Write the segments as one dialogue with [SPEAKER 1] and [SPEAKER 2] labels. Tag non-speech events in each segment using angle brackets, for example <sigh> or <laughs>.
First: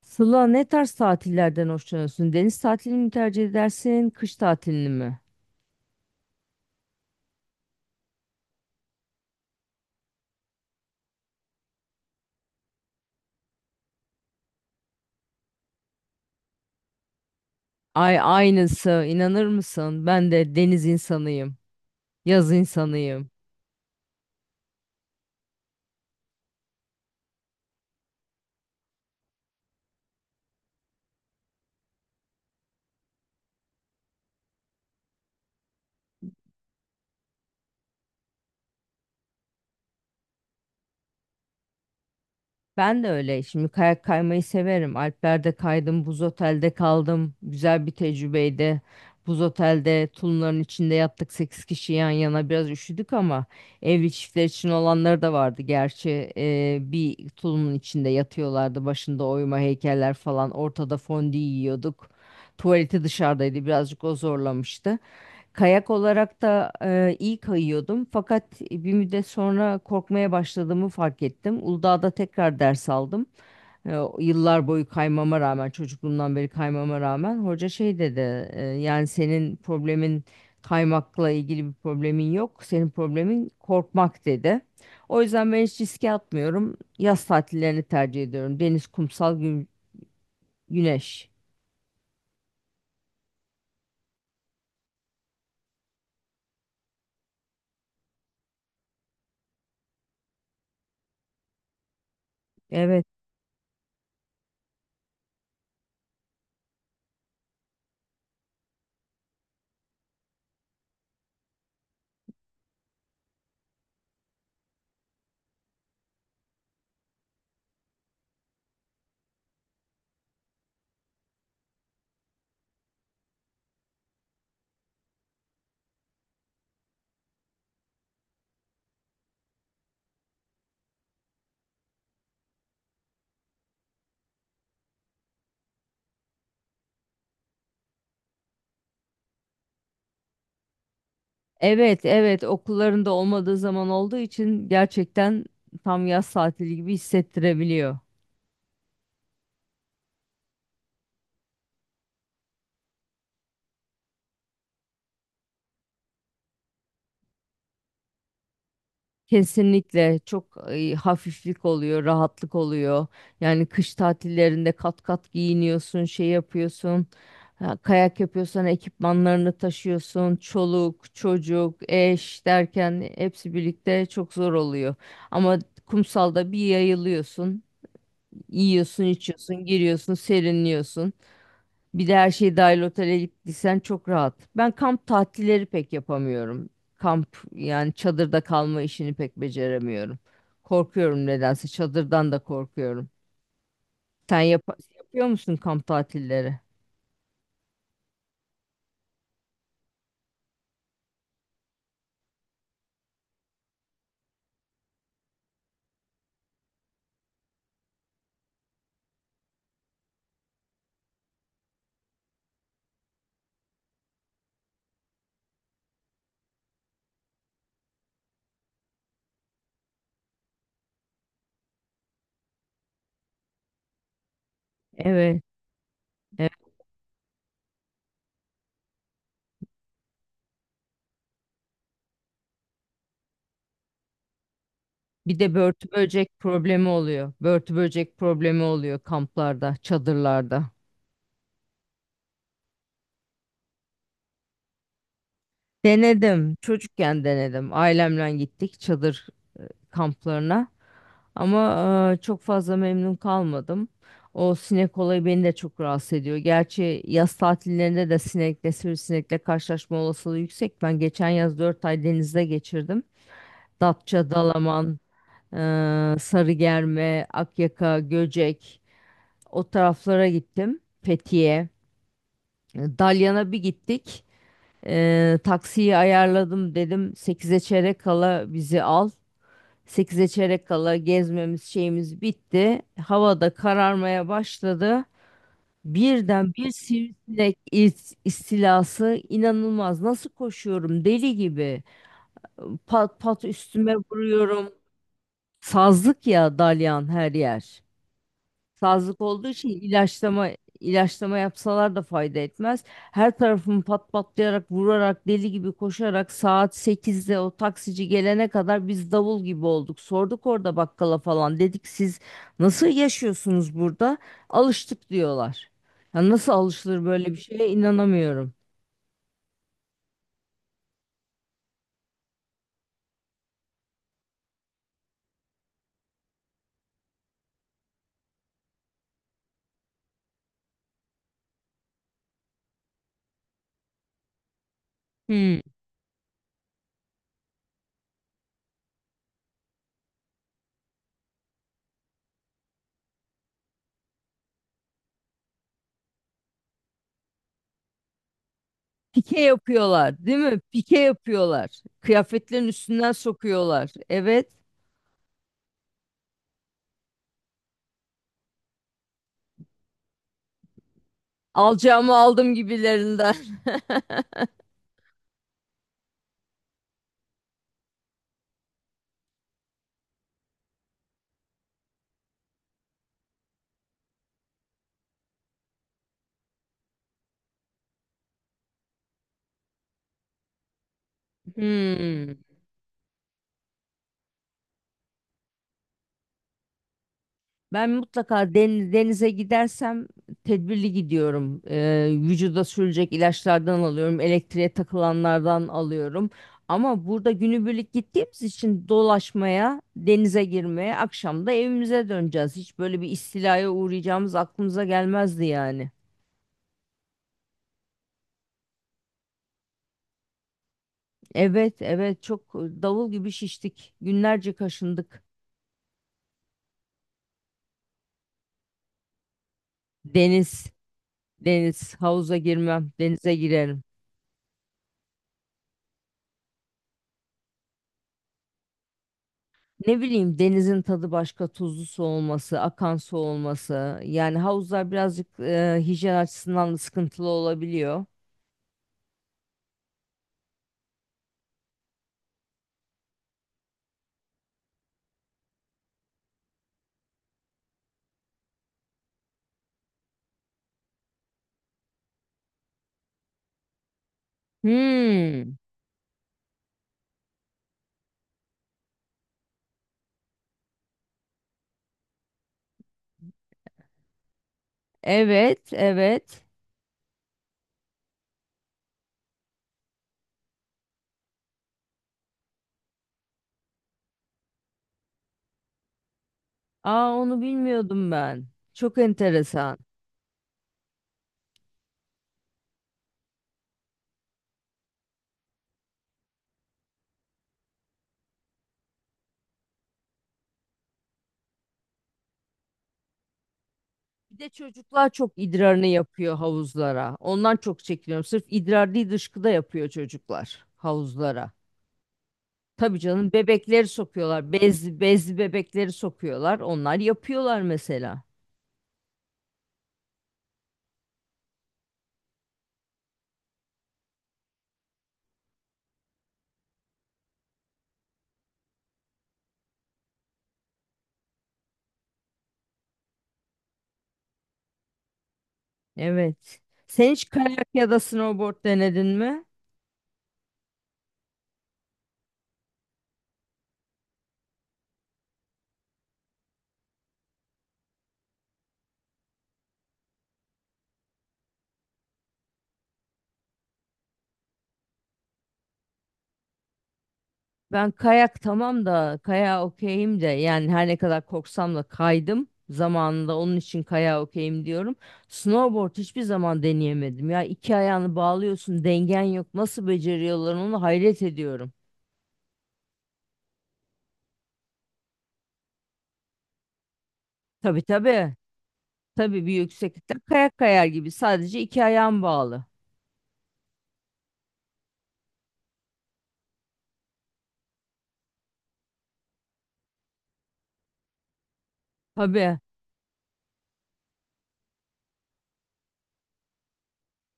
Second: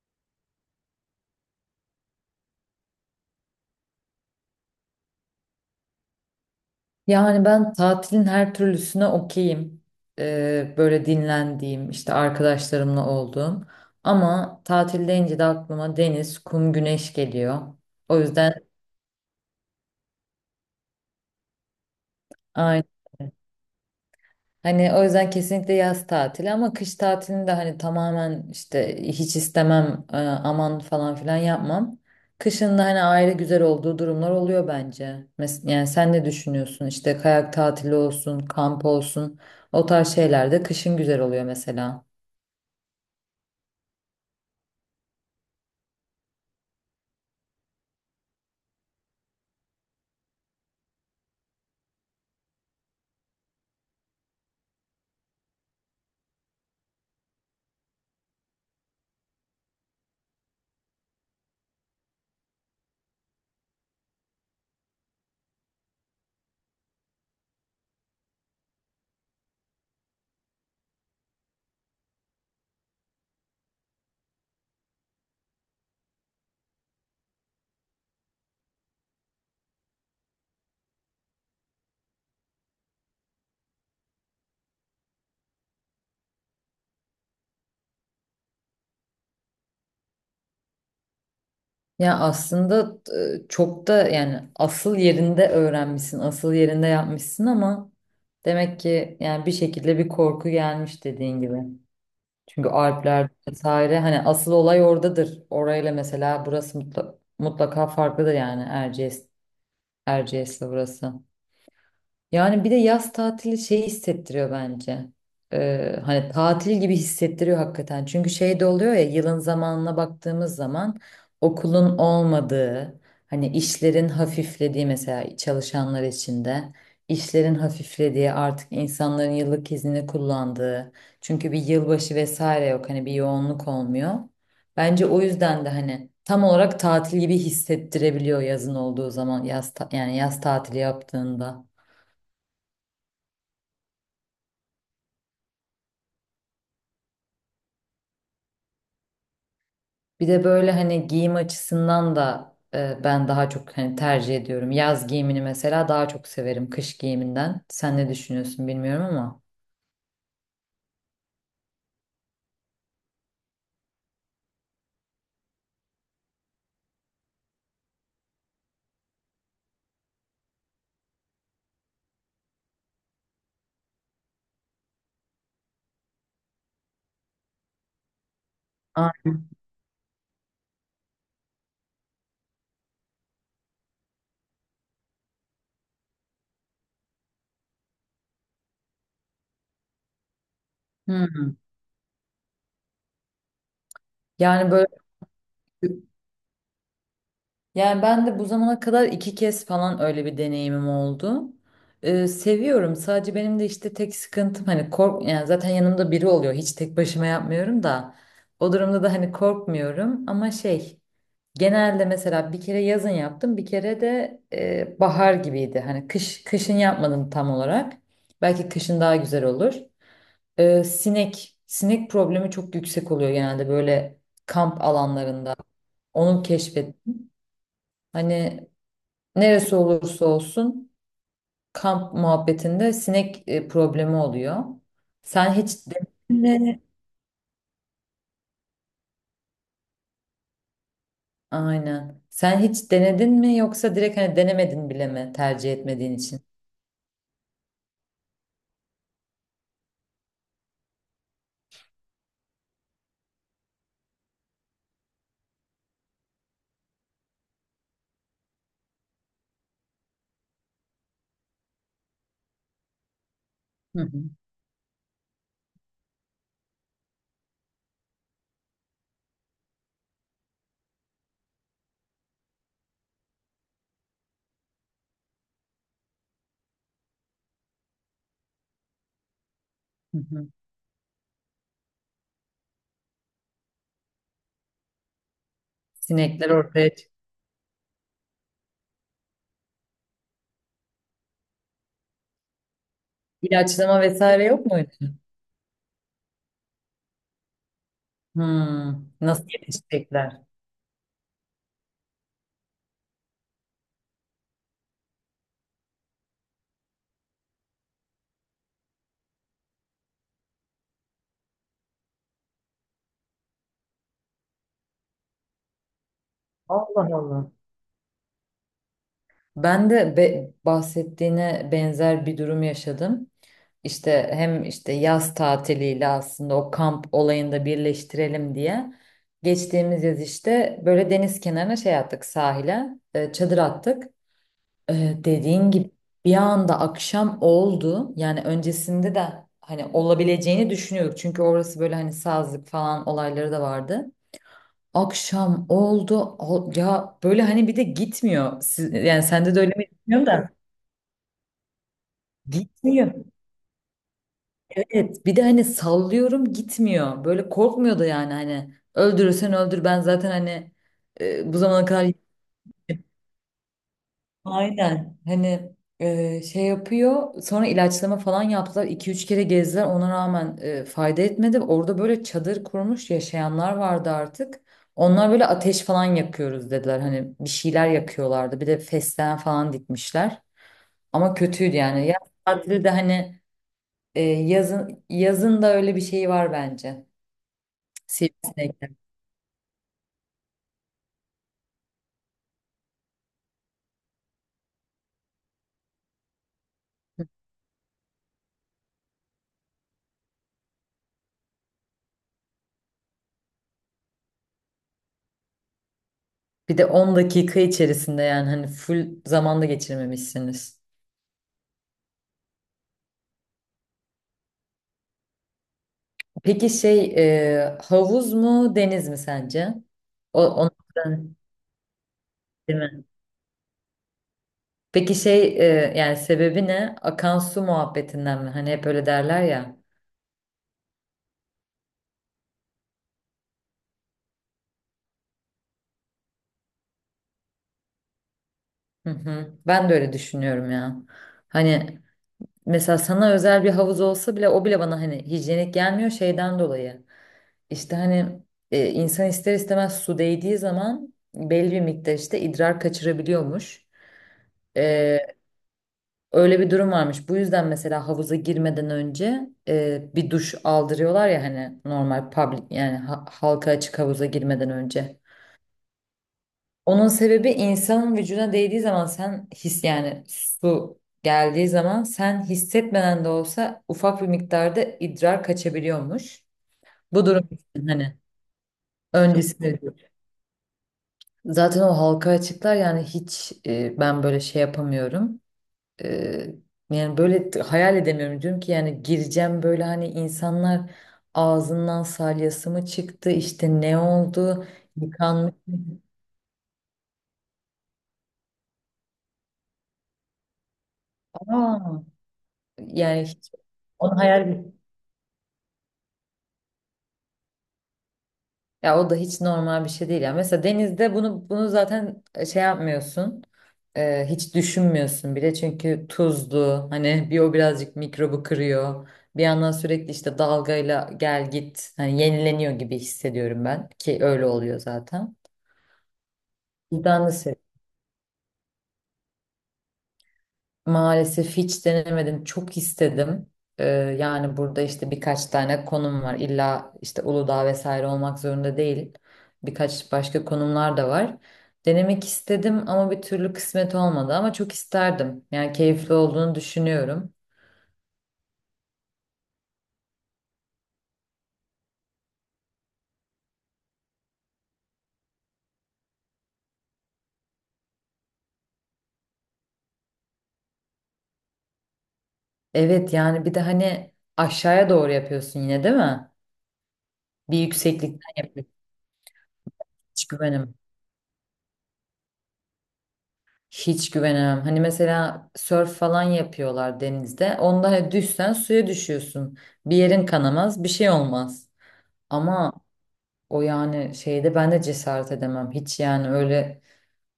[SPEAKER 1] Sıla ne tarz tatillerden hoşlanıyorsun? Deniz tatilini mi tercih edersin, kış tatilini mi?
[SPEAKER 2] Yani ben tatilin her türlüsüne okeyim. Böyle dinlendiğim, işte arkadaşlarımla olduğum. Ama tatil deyince de aklıma deniz, kum, güneş geliyor. O
[SPEAKER 1] Ay
[SPEAKER 2] yüzden
[SPEAKER 1] aynısı, inanır mısın? Ben de deniz insanıyım, yaz
[SPEAKER 2] aynı.
[SPEAKER 1] insanıyım.
[SPEAKER 2] Hani o yüzden kesinlikle yaz tatili ama kış tatilini de hani tamamen işte hiç istemem, aman falan filan yapmam. Kışın da hani ayrı güzel olduğu durumlar oluyor bence. Yani sen ne düşünüyorsun? İşte kayak tatili olsun, kamp olsun. O tarz şeyler de kışın güzel oluyor mesela.
[SPEAKER 1] Ben de öyle. Şimdi kayak kaymayı severim. Alplerde kaydım, buz otelde kaldım. Güzel bir tecrübeydi. Buz otelde tulumların içinde yattık 8 kişi yan yana. Biraz üşüdük ama evli çiftler için olanları da vardı. Gerçi bir tulumun içinde yatıyorlardı. Başında oyma heykeller falan. Ortada fondü yiyorduk. Tuvaleti dışarıdaydı. Birazcık o zorlamıştı. Kayak olarak da iyi kayıyordum fakat bir müddet sonra korkmaya başladığımı fark ettim. Uludağ'da tekrar ders aldım. O yıllar boyu kaymama rağmen, çocukluğumdan beri kaymama rağmen hoca şey dedi. Yani senin problemin kaymakla ilgili bir problemin yok. Senin problemin korkmak dedi. O yüzden ben hiç riske atmıyorum. Yaz tatillerini tercih ediyorum. Deniz, kumsal, güneş.
[SPEAKER 2] Ya aslında çok da yani asıl yerinde öğrenmişsin, asıl yerinde yapmışsın ama demek ki yani bir şekilde bir korku gelmiş dediğin gibi. Çünkü
[SPEAKER 1] Evet.
[SPEAKER 2] Alpler vesaire hani asıl olay oradadır. Orayla mesela burası mutlaka farklıdır yani Erciyes'le burası. Yani bir de yaz tatili şey hissettiriyor bence. Hani tatil gibi hissettiriyor hakikaten. Çünkü şey de oluyor ya yılın zamanına baktığımız zaman okulun olmadığı, hani işlerin hafiflediği mesela çalışanlar için de işlerin hafiflediği artık insanların yıllık iznini kullandığı. Çünkü bir yılbaşı vesaire yok hani bir yoğunluk olmuyor. Bence o yüzden de hani tam olarak tatil gibi hissettirebiliyor yazın olduğu zaman yani yaz tatili yaptığında.
[SPEAKER 1] Evet, evet okullarında olmadığı zaman olduğu için gerçekten tam yaz tatili gibi hissettirebiliyor.
[SPEAKER 2] Bir de böyle hani giyim açısından da ben daha çok hani tercih ediyorum. Yaz giyimini mesela daha çok severim kış giyiminden. Sen ne düşünüyorsun bilmiyorum ama.
[SPEAKER 1] Kesinlikle çok hafiflik oluyor, rahatlık oluyor. Yani kış tatillerinde kat kat giyiniyorsun, şey yapıyorsun. Ha, kayak yapıyorsan ekipmanlarını taşıyorsun. Çoluk, çocuk, eş derken hepsi birlikte çok zor oluyor. Ama kumsalda bir yayılıyorsun, yiyorsun,
[SPEAKER 2] Ay,
[SPEAKER 1] içiyorsun, giriyorsun, serinliyorsun. Bir de her şey dahil otele gittiysen çok rahat. Ben kamp tatilleri pek yapamıyorum. Kamp yani çadırda kalma işini pek beceremiyorum. Korkuyorum
[SPEAKER 2] hı.
[SPEAKER 1] nedense çadırdan da korkuyorum. Sen
[SPEAKER 2] Yani böyle
[SPEAKER 1] yapıyor musun kamp tatilleri?
[SPEAKER 2] yani ben de bu zamana kadar 2 kez falan öyle bir deneyimim oldu. Seviyorum. Sadece benim de işte tek sıkıntım hani yani zaten yanımda biri oluyor. Hiç tek başıma yapmıyorum da. O durumda da hani korkmuyorum ama şey. Genelde mesela bir kere yazın yaptım, bir kere de bahar gibiydi. Hani kışın yapmadım tam olarak. Belki kışın daha güzel olur. Sinek problemi çok yüksek oluyor genelde böyle kamp
[SPEAKER 1] Evet,
[SPEAKER 2] alanlarında. Onu
[SPEAKER 1] evet.
[SPEAKER 2] keşfettim. Hani neresi olursa olsun kamp muhabbetinde sinek problemi oluyor.
[SPEAKER 1] Bir
[SPEAKER 2] Sen
[SPEAKER 1] de
[SPEAKER 2] hiç
[SPEAKER 1] börtü böcek
[SPEAKER 2] denedin mi?
[SPEAKER 1] problemi oluyor. Börtü böcek problemi oluyor kamplarda, çadırlarda.
[SPEAKER 2] Aynen. Sen hiç denedin mi yoksa direkt hani denemedin bile mi tercih etmediğin için?
[SPEAKER 1] Denedim. Çocukken denedim. Ailemle gittik. Çadır kamplarına. Ama çok fazla memnun kalmadım. O sinek olayı beni de çok rahatsız ediyor. Gerçi yaz tatillerinde de sinekle, sivrisinekle karşılaşma olasılığı yüksek. Ben geçen yaz 4 ay denizde geçirdim.
[SPEAKER 2] Hı hı.
[SPEAKER 1] Datça, Dalaman, e, Sarıgerme, Akyaka, Göcek o taraflara gittim. Fethiye, Dalyan'a bir gittik. Taksiyi ayarladım dedim sekize çeyrek kala bizi al.
[SPEAKER 2] Hı
[SPEAKER 1] 8'e
[SPEAKER 2] hı.
[SPEAKER 1] çeyrek kala gezmemiz şeyimiz bitti. Havada kararmaya başladı.
[SPEAKER 2] Sinekler
[SPEAKER 1] Birden bir
[SPEAKER 2] ortaya çıktı.
[SPEAKER 1] sivrisinek istilası inanılmaz. Nasıl koşuyorum deli gibi. Pat pat üstüme
[SPEAKER 2] İlaçlama vesaire yok
[SPEAKER 1] vuruyorum.
[SPEAKER 2] muydu?
[SPEAKER 1] Sazlık ya dalyan her yer.
[SPEAKER 2] Hmm,
[SPEAKER 1] Sazlık
[SPEAKER 2] nasıl
[SPEAKER 1] olduğu için
[SPEAKER 2] yetişecekler?
[SPEAKER 1] ilaçlama yapsalar da fayda etmez. Her tarafımı pat patlayarak, vurarak, deli gibi koşarak saat 8'de o taksici gelene kadar biz davul gibi olduk. Sorduk orada bakkala falan. Dedik siz nasıl yaşıyorsunuz burada? Alıştık diyorlar. Ya nasıl alışılır
[SPEAKER 2] Allah
[SPEAKER 1] böyle bir
[SPEAKER 2] Allah.
[SPEAKER 1] şeye inanamıyorum.
[SPEAKER 2] Ben de bahsettiğine benzer bir durum yaşadım. İşte hem işte yaz tatiliyle aslında o kamp olayında birleştirelim diye. Geçtiğimiz yaz işte böyle deniz kenarına şey attık sahile, çadır attık.
[SPEAKER 1] Hmm.
[SPEAKER 2] Dediğin gibi bir anda akşam oldu. Yani öncesinde de hani olabileceğini düşünüyorduk. Çünkü orası böyle hani sazlık falan olayları da vardı. Akşam oldu. Ya böyle hani bir de gitmiyor. Yani
[SPEAKER 1] Pike
[SPEAKER 2] sende de öyle mi bilmiyorum
[SPEAKER 1] yapıyorlar, değil
[SPEAKER 2] da.
[SPEAKER 1] mi? Pike yapıyorlar. Kıyafetlerin üstünden
[SPEAKER 2] Gitmiyor.
[SPEAKER 1] sokuyorlar. Evet.
[SPEAKER 2] Evet. Bir de hani sallıyorum gitmiyor. Böyle korkmuyordu yani hani. Öldürürsen öldür ben zaten hani bu zamana kadar.
[SPEAKER 1] Alacağımı aldım gibilerinden. <laughs>
[SPEAKER 2] Aynen. Hani şey yapıyor. Sonra ilaçlama falan yaptılar. İki üç kere gezdiler. Ona rağmen fayda etmedi. Orada böyle çadır kurmuş yaşayanlar vardı artık. Onlar böyle ateş falan yakıyoruz dediler. Hani bir şeyler yakıyorlardı. Bir de fesleğen falan dikmişler. Ama kötüydü yani. Yaz
[SPEAKER 1] Hmm.
[SPEAKER 2] tatili de hani yazın yazın da öyle bir şey var bence.
[SPEAKER 1] Ben mutlaka
[SPEAKER 2] Sivrisinekler.
[SPEAKER 1] denize gidersem tedbirli gidiyorum. Vücuda sürülecek ilaçlardan alıyorum, elektriğe takılanlardan alıyorum. Ama burada günübirlik gittiğimiz için dolaşmaya, denize girmeye, akşam da evimize döneceğiz. Hiç böyle bir istilaya uğrayacağımız aklımıza gelmezdi yani.
[SPEAKER 2] Bir de 10 dakika içerisinde yani hani full zamanda geçirmemişsiniz.
[SPEAKER 1] Evet, evet çok davul gibi şiştik. Günlerce kaşındık.
[SPEAKER 2] Peki şey havuz mu deniz mi sence?
[SPEAKER 1] Deniz,
[SPEAKER 2] Ondan
[SPEAKER 1] deniz, havuza
[SPEAKER 2] değil
[SPEAKER 1] girmem,
[SPEAKER 2] mi?
[SPEAKER 1] denize girerim.
[SPEAKER 2] Peki şey yani sebebi ne? Akan su muhabbetinden mi? Hani hep öyle derler ya.
[SPEAKER 1] Ne bileyim denizin tadı başka, tuzlu su olması, akan su olması. Yani havuzlar birazcık hijyen açısından da sıkıntılı olabiliyor.
[SPEAKER 2] Hı hı. Ben de öyle düşünüyorum ya. Hani mesela sana özel bir havuz olsa bile o bile bana hani hijyenik gelmiyor şeyden dolayı. İşte hani insan ister istemez su değdiği zaman belli bir miktar işte idrar kaçırabiliyormuş. E,
[SPEAKER 1] Hmm,
[SPEAKER 2] Öyle bir durum varmış. Bu yüzden mesela havuza girmeden önce bir duş aldırıyorlar ya hani normal public yani halka açık havuza girmeden önce.
[SPEAKER 1] evet, evet.
[SPEAKER 2] Onun sebebi insanın vücuduna değdiği zaman sen yani su geldiği zaman sen hissetmeden de olsa ufak bir miktarda idrar kaçabiliyormuş.
[SPEAKER 1] Aa
[SPEAKER 2] Bu
[SPEAKER 1] onu
[SPEAKER 2] durum için
[SPEAKER 1] bilmiyordum
[SPEAKER 2] hani
[SPEAKER 1] ben. Çok enteresan.
[SPEAKER 2] öncesinde diyor. Zaten o halka açıklar yani hiç ben böyle şey yapamıyorum. Eee, yani böyle hayal edemiyorum. Diyorum ki yani gireceğim böyle hani insanlar ağzından salyası mı çıktı işte ne
[SPEAKER 1] Bir de
[SPEAKER 2] oldu
[SPEAKER 1] çocuklar çok
[SPEAKER 2] yıkanmış
[SPEAKER 1] idrarını
[SPEAKER 2] mı?
[SPEAKER 1] yapıyor havuzlara. Ondan çok çekiniyorum. Sırf idrar değil dışkı da yapıyor çocuklar havuzlara.
[SPEAKER 2] Aa,
[SPEAKER 1] Tabii
[SPEAKER 2] yani
[SPEAKER 1] canım
[SPEAKER 2] hiç
[SPEAKER 1] bebekleri
[SPEAKER 2] onu
[SPEAKER 1] sokuyorlar.
[SPEAKER 2] hayal.
[SPEAKER 1] Bez, bezli bebekleri sokuyorlar. Onlar yapıyorlar mesela.
[SPEAKER 2] Ya, o da hiç normal bir şey değil. Ya mesela denizde bunu zaten şey yapmıyorsun. Hiç düşünmüyorsun bile çünkü tuzlu hani bir o birazcık mikrobu kırıyor. Bir yandan sürekli işte dalgayla gel git hani yenileniyor gibi hissediyorum ben ki öyle oluyor zaten.
[SPEAKER 1] Evet. Sen
[SPEAKER 2] Ben
[SPEAKER 1] hiç
[SPEAKER 2] de
[SPEAKER 1] kayak ya da snowboard denedin mi?
[SPEAKER 2] maalesef hiç denemedim. Çok istedim. Ee, yani burada işte birkaç tane konum var. İlla işte Uludağ vesaire olmak zorunda değil. Birkaç başka konumlar da var. Denemek istedim ama bir türlü kısmet olmadı ama çok isterdim. Yani keyifli olduğunu düşünüyorum.
[SPEAKER 1] Ben kayak tamam da kayağa okeyim de yani her ne kadar korksam da kaydım zamanında onun için kayağa okeyim diyorum. Snowboard hiçbir zaman deneyemedim ya iki ayağını bağlıyorsun dengen yok nasıl beceriyorlar onu hayret ediyorum.
[SPEAKER 2] Evet yani bir de hani aşağıya doğru yapıyorsun yine değil mi? Bir
[SPEAKER 1] Tabii
[SPEAKER 2] yükseklikten
[SPEAKER 1] tabii
[SPEAKER 2] yapıyorsun.
[SPEAKER 1] tabii bir yükseklikte
[SPEAKER 2] Hiç
[SPEAKER 1] kayak
[SPEAKER 2] güvenim.
[SPEAKER 1] kayar gibi sadece iki ayağın bağlı.
[SPEAKER 2] Hiç güvenemem. Hani mesela sörf falan yapıyorlar denizde. Onda hani düşsen suya düşüyorsun. Bir yerin kanamaz, bir şey olmaz.
[SPEAKER 1] Tabii.
[SPEAKER 2] Ama o yani şeyde ben de cesaret edemem. Hiç yani öyle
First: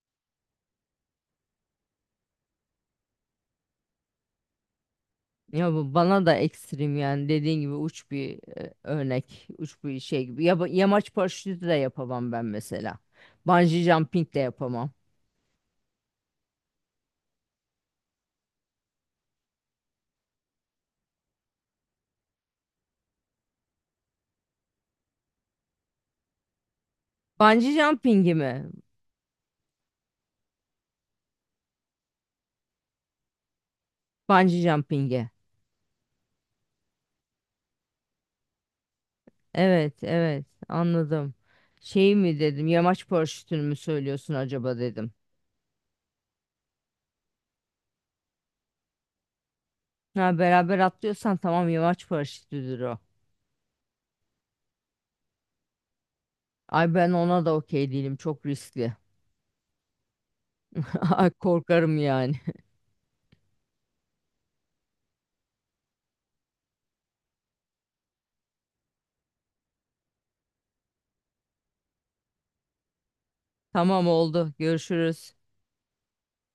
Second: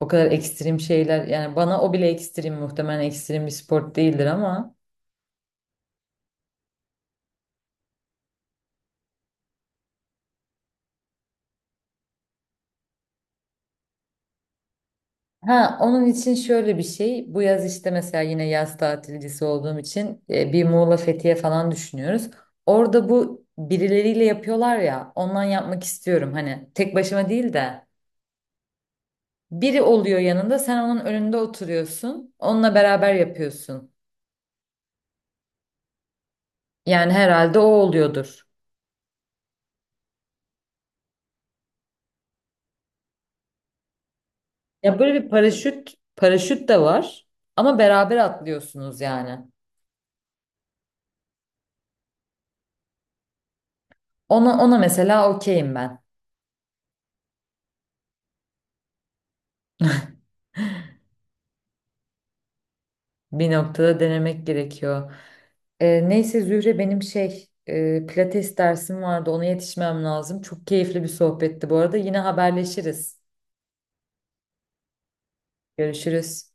[SPEAKER 2] o kadar ekstrem şeyler yani bana o bile ekstrem muhtemelen ekstrem bir spor değildir ama.
[SPEAKER 1] Ya bu bana da ekstrem yani dediğin gibi uç bir örnek, uç bir şey gibi. Ya, yamaç paraşütü de yapamam ben mesela. Bungee jumping de yapamam.
[SPEAKER 2] Ha, onun için şöyle bir şey. Bu yaz işte mesela yine yaz tatilcisi olduğum için bir Muğla Fethiye falan düşünüyoruz. Orada bu birileriyle yapıyorlar ya. Ondan yapmak istiyorum. Hani tek başıma değil
[SPEAKER 1] Bungee
[SPEAKER 2] de
[SPEAKER 1] jumping'i mi?
[SPEAKER 2] biri oluyor yanında, sen onun önünde oturuyorsun. Onunla beraber yapıyorsun.
[SPEAKER 1] Bungee jumping'i.
[SPEAKER 2] Yani herhalde o oluyordur.
[SPEAKER 1] Evet, evet anladım. Şey mi dedim, yamaç paraşütünü mü söylüyorsun acaba
[SPEAKER 2] Ya
[SPEAKER 1] dedim.
[SPEAKER 2] böyle bir paraşüt, paraşüt de var ama beraber atlıyorsunuz yani.
[SPEAKER 1] Ha beraber atlıyorsan tamam yamaç paraşütüdür o.
[SPEAKER 2] Ona mesela okeyim ben.
[SPEAKER 1] Ay ben ona da okey değilim, çok riskli. <laughs> Ay korkarım yani.
[SPEAKER 2] Bir noktada denemek gerekiyor. Neyse Zühre benim şey pilates dersim vardı ona yetişmem lazım. Çok keyifli bir sohbetti bu arada. Yine haberleşiriz.
[SPEAKER 1] <laughs> Tamam oldu, görüşürüz.
[SPEAKER 2] Görüşürüz.